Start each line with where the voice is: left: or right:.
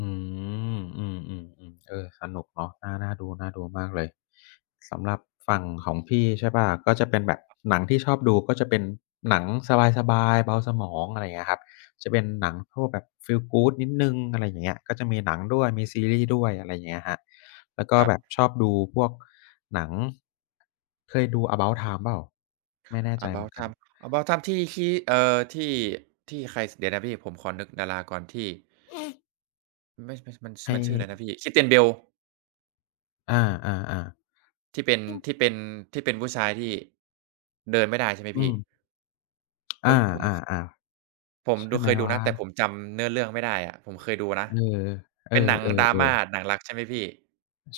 left: อืม อืม ๆ ๆ เออ สนุกเนาะ น่า น่าดู ๆ มากเลย สำหรับฝั่งของพี่ ใช่เปล่า ก็จะเป็นแบบหนังที่ชอบดู ก็จะเป็นหนังสบาย ๆ เบาสมอง อะไรอย่างเงี้ยครับ จะเป็นหนังพวกแบบฟีล good นิดหนึ่ง อะไรอย่างเงี้ย ก็จะมีหนังด้วย มีซีรีส์ด้วย อะไรเงี้ยครับ แล้วก
right: ค
left: ็
right: รั
left: แบ
right: บ
left: บชอบดูพวกหนัง เคยดู About Time เปล่า? ไม่แน่ใจเหมื
right: About
left: อนกัน
right: Time About Time ที่คิ เอ่อ ที่ ที่ใคร ส เดี๋ยวนะพี่ผมขอนึกดาราก่อน ที่ มันไม่ ช มัน
left: ให
right: มันชื่ออะไร
left: ้
right: นะพี่ Christian Bale
left: อา ๆ ๆ
right: ที่เป็น
left: อือ
right: ที่เป็น ที่เป็นผู้ชายที่ เดินไม่ได้ใช่ไหม
left: อื
right: พี่?
left: อ อ
right: โอ
left: า
right: ้ย ผม ข
left: ๆ
right: ผม
left: ๆ ใช่
right: ดู
left: ไ
right: เ
left: ห
right: ค
left: ม
right: ยดู
left: ว
right: น
left: ้
right: ะ แต่ผ
left: า?
right: มจำเนื้อเรื่องไม่ได้อะ ผมเคยดูนะ
left: เออ เอ
right: เ
left: อ
right: ป็นหนัง drama
left: ๆ ๆ
right: หนังรัก ใช่ไหมพี่?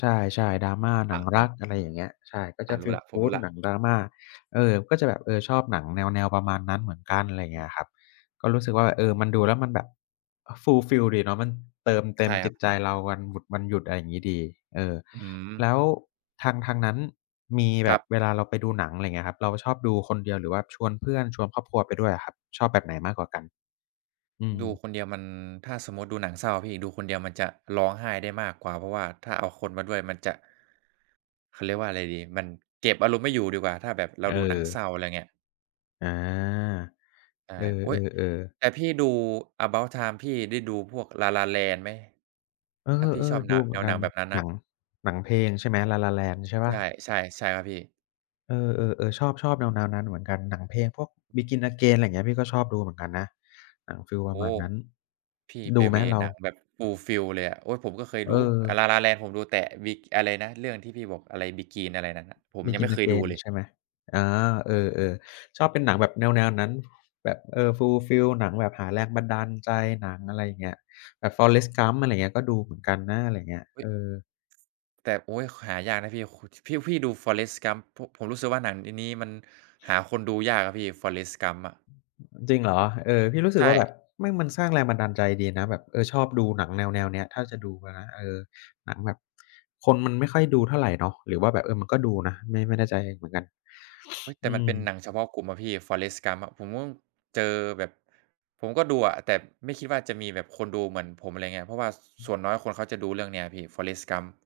left: ใช่ ๆ drama ห
right: อ
left: นั
right: ะ
left: ง
right: ฮ
left: รั
right: ะ
left: ก อะไรอย่างเงี้ย ใช่ ก็
right: อ
left: จ
right: ะ
left: ะ
right: ร
left: ฟ
right: ู้
left: ี
right: แ
left: ล
right: ล้ว ผมรู้
left: good
right: แล้
left: ห
right: ว
left: นัง drama เออ ก็จะแบบ เออ ชอบหนังแนว ๆ ประมาณนั้นเหมือนกัน อะไรอย่า
right: อ
left: งเงี้
right: ืม
left: ยครับ ก็รู้สึกว่า เออ มันดูแล้วมันแบบ fulfill ดีเนาะ มันเติมเต
right: ใ
left: ็
right: ช่
left: ม
right: ค
left: จ
right: รั
left: ิ
right: บ
left: ตใจเราวันบุ วันหยุด อะไรอย่างงี้ดี เออ
right: อื
left: แ
right: ม
left: ล้วทาง ทางนั้นมีแ
right: ค
left: บ
right: รั
left: บ
right: บ
left: เวลาเราไปดูหนัง อะไรอย่างเงี้ยครับ เราชอบดูคนเดียว หรือว่าชวนเพื่อน ชวนครอบครัวไปด้วยอะครับ ชอบแบบไหนมากกว่ากัน? อื
right: ดู
left: อ
right: คนเดียวมัน ถ้าสมมุติดูหนังเศร้าอะพี่ ดูคนเดียวมันจะร้องไห้ได้มากกว่า เพราะว่าถ้าเอาคนมาด้วยมันจะ เขาเรียกว่าอะไรดี มันเก็บอารมณ์ไม่อยู่ดีกว่า ถ้าแบบเรา
left: เอ
right: ดูหนัง
left: อ
right: เศร้า อะไรเงี้ย
left: อา
right: ใช่
left: เอ
right: โอ๊ย
left: อ ๆ ๆ
right: แต่พี่ดู About Time พี่ได้ดูพวก La La Land ไหม?
left: เออ
right: ถ้าพี่ชอบ
left: ๆ
right: แ
left: ด
right: น
left: ู
right: ว
left: เห
right: แ
left: ม
right: น
left: ือน
right: ว
left: ก
right: หน
left: ั
right: ั
left: น
right: งแบบนั้นน
left: ห
right: ่
left: น
right: ะ
left: ัง หนังเพลงใช่ไหม La La Land ใช่เปล่า?
right: ใช่ ๆ ๆ ครับพี่
left: เออ ๆ ๆ ชอบ ๆ แนว ๆ นั้นเหมือนกัน หนังเพลงพวก Begin Again อะไรเงี้ย พี่ก็ชอบดูเหมือนกันนะ หนังฟีล
right: โ
left: ป
right: อ้
left: ร
right: โ
left: ะม
right: ฮ
left: าณนั้น
right: พี่
left: ด
right: ไป
left: ูไห
right: เ
left: ม
right: วย์
left: เรา?
right: หนังแบบ fulfill เลยอะ โอ๊ย ผมก็เคย
left: เ
right: ดู อา
left: ออ
right: La La Land ผมดูแตะวิ อะไรนะ เรื่องไอ้ที่พี่บอก อะไร Begin อะไรนั่นน่ะ? ผมยังไม่
left: Begin
right: เคยดู
left: Again
right: เลย
left: ใช่ไหม? อา เออ ๆ ชอบเป็นหนังแบบแนว ๆ นั้น แบบ เออ fulfill หนังแบบหาแรงบันดาลใจ หนัง อะไรอย่างเงี้ย แบบ Forrest Gump อะไรเงี้ย ก็ดูเหมือนกันนะ อะไรเงี้ย
right: เฮ
left: เอ
right: ้ย
left: อ
right: แต่ โอ๊ย ข หายากนะพี่ ข ช พี่ พี่ดู Forrest Gump ผม ผมรู้สึกว่า หนังอันนี้มันหาคนดูยากอะพี่ Forrest Gump อะ
left: จริงเหรอ? เออ พี่รู้ส
right: ใ
left: ึ
right: ช
left: กว่าแบ
right: ่
left: บแม่งมันสร้างแรงบันดาลใจดีนะ แบบ เออ ชอบดูหนังแนว ๆ เนี้ย ถ้าจะดูอะนะ เออ หนังแบบคนมันไม่ค่อยดูเท่าไรเนาะ หรือว่าแบบ เออ มันก็ดูนะ ไม่ ไม่แน่ใจเหมือนกัน
right: อุ๊ย แต
left: อ
right: ่
left: ื
right: มันเป็น
left: อ
right: หนังเฉพาะกลุ่มอะพี่ Forrest Gump อะ ผมก็เจอแบบ ผมก็ดูอะ แต่ไม่คิดว่า จะมีแบบคนดูเหมือนผม อะไรเงี้ย เพราะว่า
left: อ
right: ส่วน
left: ือ
right: น้อยคนเขาจะดูเรื่องนี้อะพี่ Forrest Gump